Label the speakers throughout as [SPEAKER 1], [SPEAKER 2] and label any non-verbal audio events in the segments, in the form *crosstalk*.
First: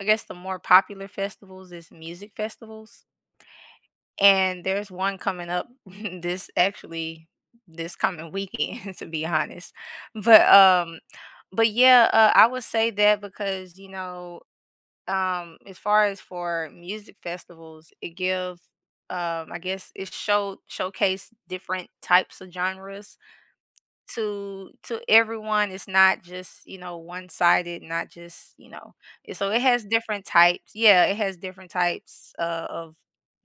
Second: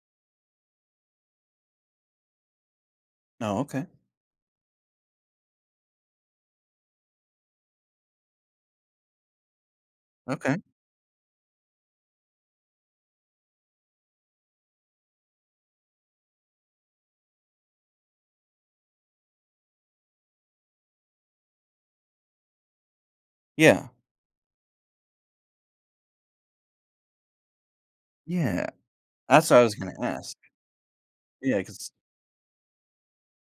[SPEAKER 1] I guess the more popular festivals is music festivals.
[SPEAKER 2] Oh, okay.
[SPEAKER 1] And there's one coming up *chuckles* this actually this coming weekend, to be honest, but,
[SPEAKER 2] Okay.
[SPEAKER 1] um, but, yeah, uh, I would say that because, you know, um, as far as for music festivals, it give, um, I guess, it show showcase different types of genres
[SPEAKER 2] Yeah.
[SPEAKER 1] to to everyone, it's not just, you know, one-sided, not just,
[SPEAKER 2] Yeah.
[SPEAKER 1] you know? And so
[SPEAKER 2] That's what
[SPEAKER 1] it
[SPEAKER 2] I was
[SPEAKER 1] has
[SPEAKER 2] gonna
[SPEAKER 1] different
[SPEAKER 2] ask.
[SPEAKER 1] types yeah, it has
[SPEAKER 2] Yeah,
[SPEAKER 1] different
[SPEAKER 2] 'cause
[SPEAKER 1] types o of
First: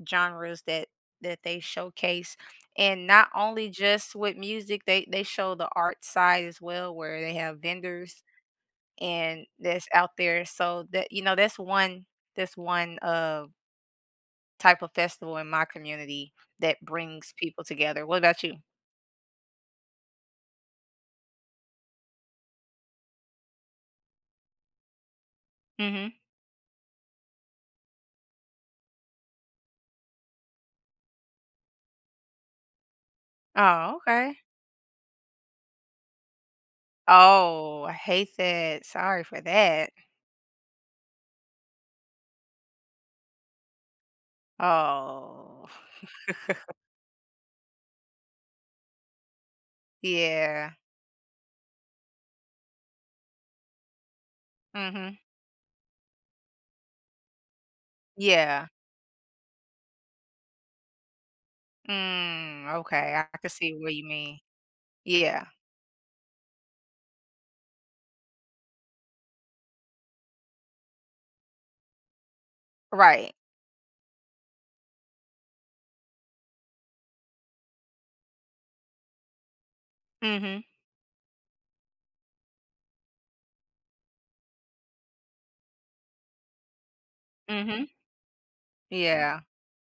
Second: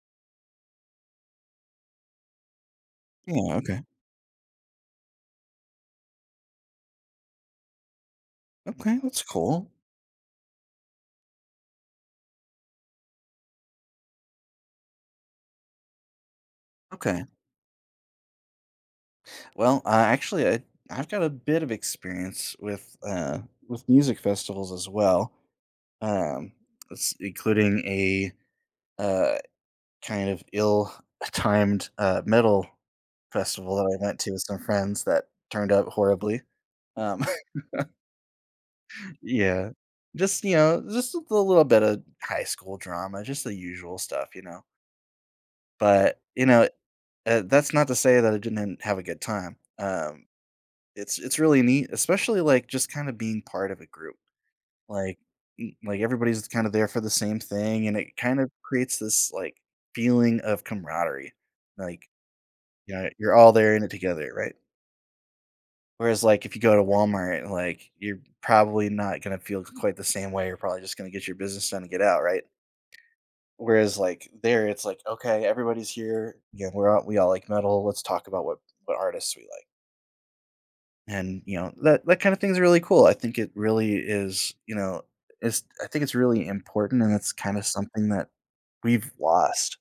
[SPEAKER 1] genres that that they showcase, and not
[SPEAKER 2] Yeah,
[SPEAKER 1] only
[SPEAKER 2] okay.
[SPEAKER 1] just with music, they they show the art side as well where they have vendors,
[SPEAKER 2] Okay, that's
[SPEAKER 1] and
[SPEAKER 2] cool.
[SPEAKER 1] that's out there, so, that you know, that's one that's one, of type of festival in my community that
[SPEAKER 2] Okay.
[SPEAKER 1] brings people together, what about you?
[SPEAKER 2] Well, I actually, I I've got a bit of experience with, uh, with music festivals as well,
[SPEAKER 1] Mhm.
[SPEAKER 2] um, s including a, uh, kind of ill *scoffs* timed, uh, metal festival
[SPEAKER 1] Oh,
[SPEAKER 2] that I went to
[SPEAKER 1] okay.
[SPEAKER 2] with some friends that turned out horribly, um
[SPEAKER 1] Oh,
[SPEAKER 2] *laughs*
[SPEAKER 1] I hate that, sorry for
[SPEAKER 2] Yeah,
[SPEAKER 1] that.
[SPEAKER 2] just, you know, just a little bit of high school drama, just the usual stuff, you know.
[SPEAKER 1] Oh.
[SPEAKER 2] But, you know,
[SPEAKER 1] *chuckles*
[SPEAKER 2] uh, that's not to say that I didn't have a good time, um,
[SPEAKER 1] Yeah.
[SPEAKER 2] it's it's really neat, especially, like, just kinda being part of a group.
[SPEAKER 1] Mhm.
[SPEAKER 2] Like, m like, everybody's kinda there for the same thing, and it kind of
[SPEAKER 1] Yeah.
[SPEAKER 2] creates this, like, feeling of camaraderie, like,
[SPEAKER 1] Mm,
[SPEAKER 2] ya
[SPEAKER 1] okay,
[SPEAKER 2] you're
[SPEAKER 1] I can
[SPEAKER 2] all
[SPEAKER 1] see
[SPEAKER 2] there in it
[SPEAKER 1] what you
[SPEAKER 2] together,
[SPEAKER 1] mean.
[SPEAKER 2] right?
[SPEAKER 1] Yeah.
[SPEAKER 2] Whereas, like, if you go to Walmart, like, you're probably not gonna feel q quite the same way, you're probably just gonna get your business done and get out, right?
[SPEAKER 1] Right.
[SPEAKER 2] Whereas, like, there, it's like, "Okay, everybody's here, again we're all we all like metal, let's talk about what what artists we like."
[SPEAKER 1] Mhm.
[SPEAKER 2] And, you know, that that kinda things really cool, I think it really is, you know, it's I think it's really important and it's kinda
[SPEAKER 1] Mhm.
[SPEAKER 2] something that we've
[SPEAKER 1] Yeah.
[SPEAKER 2] lost.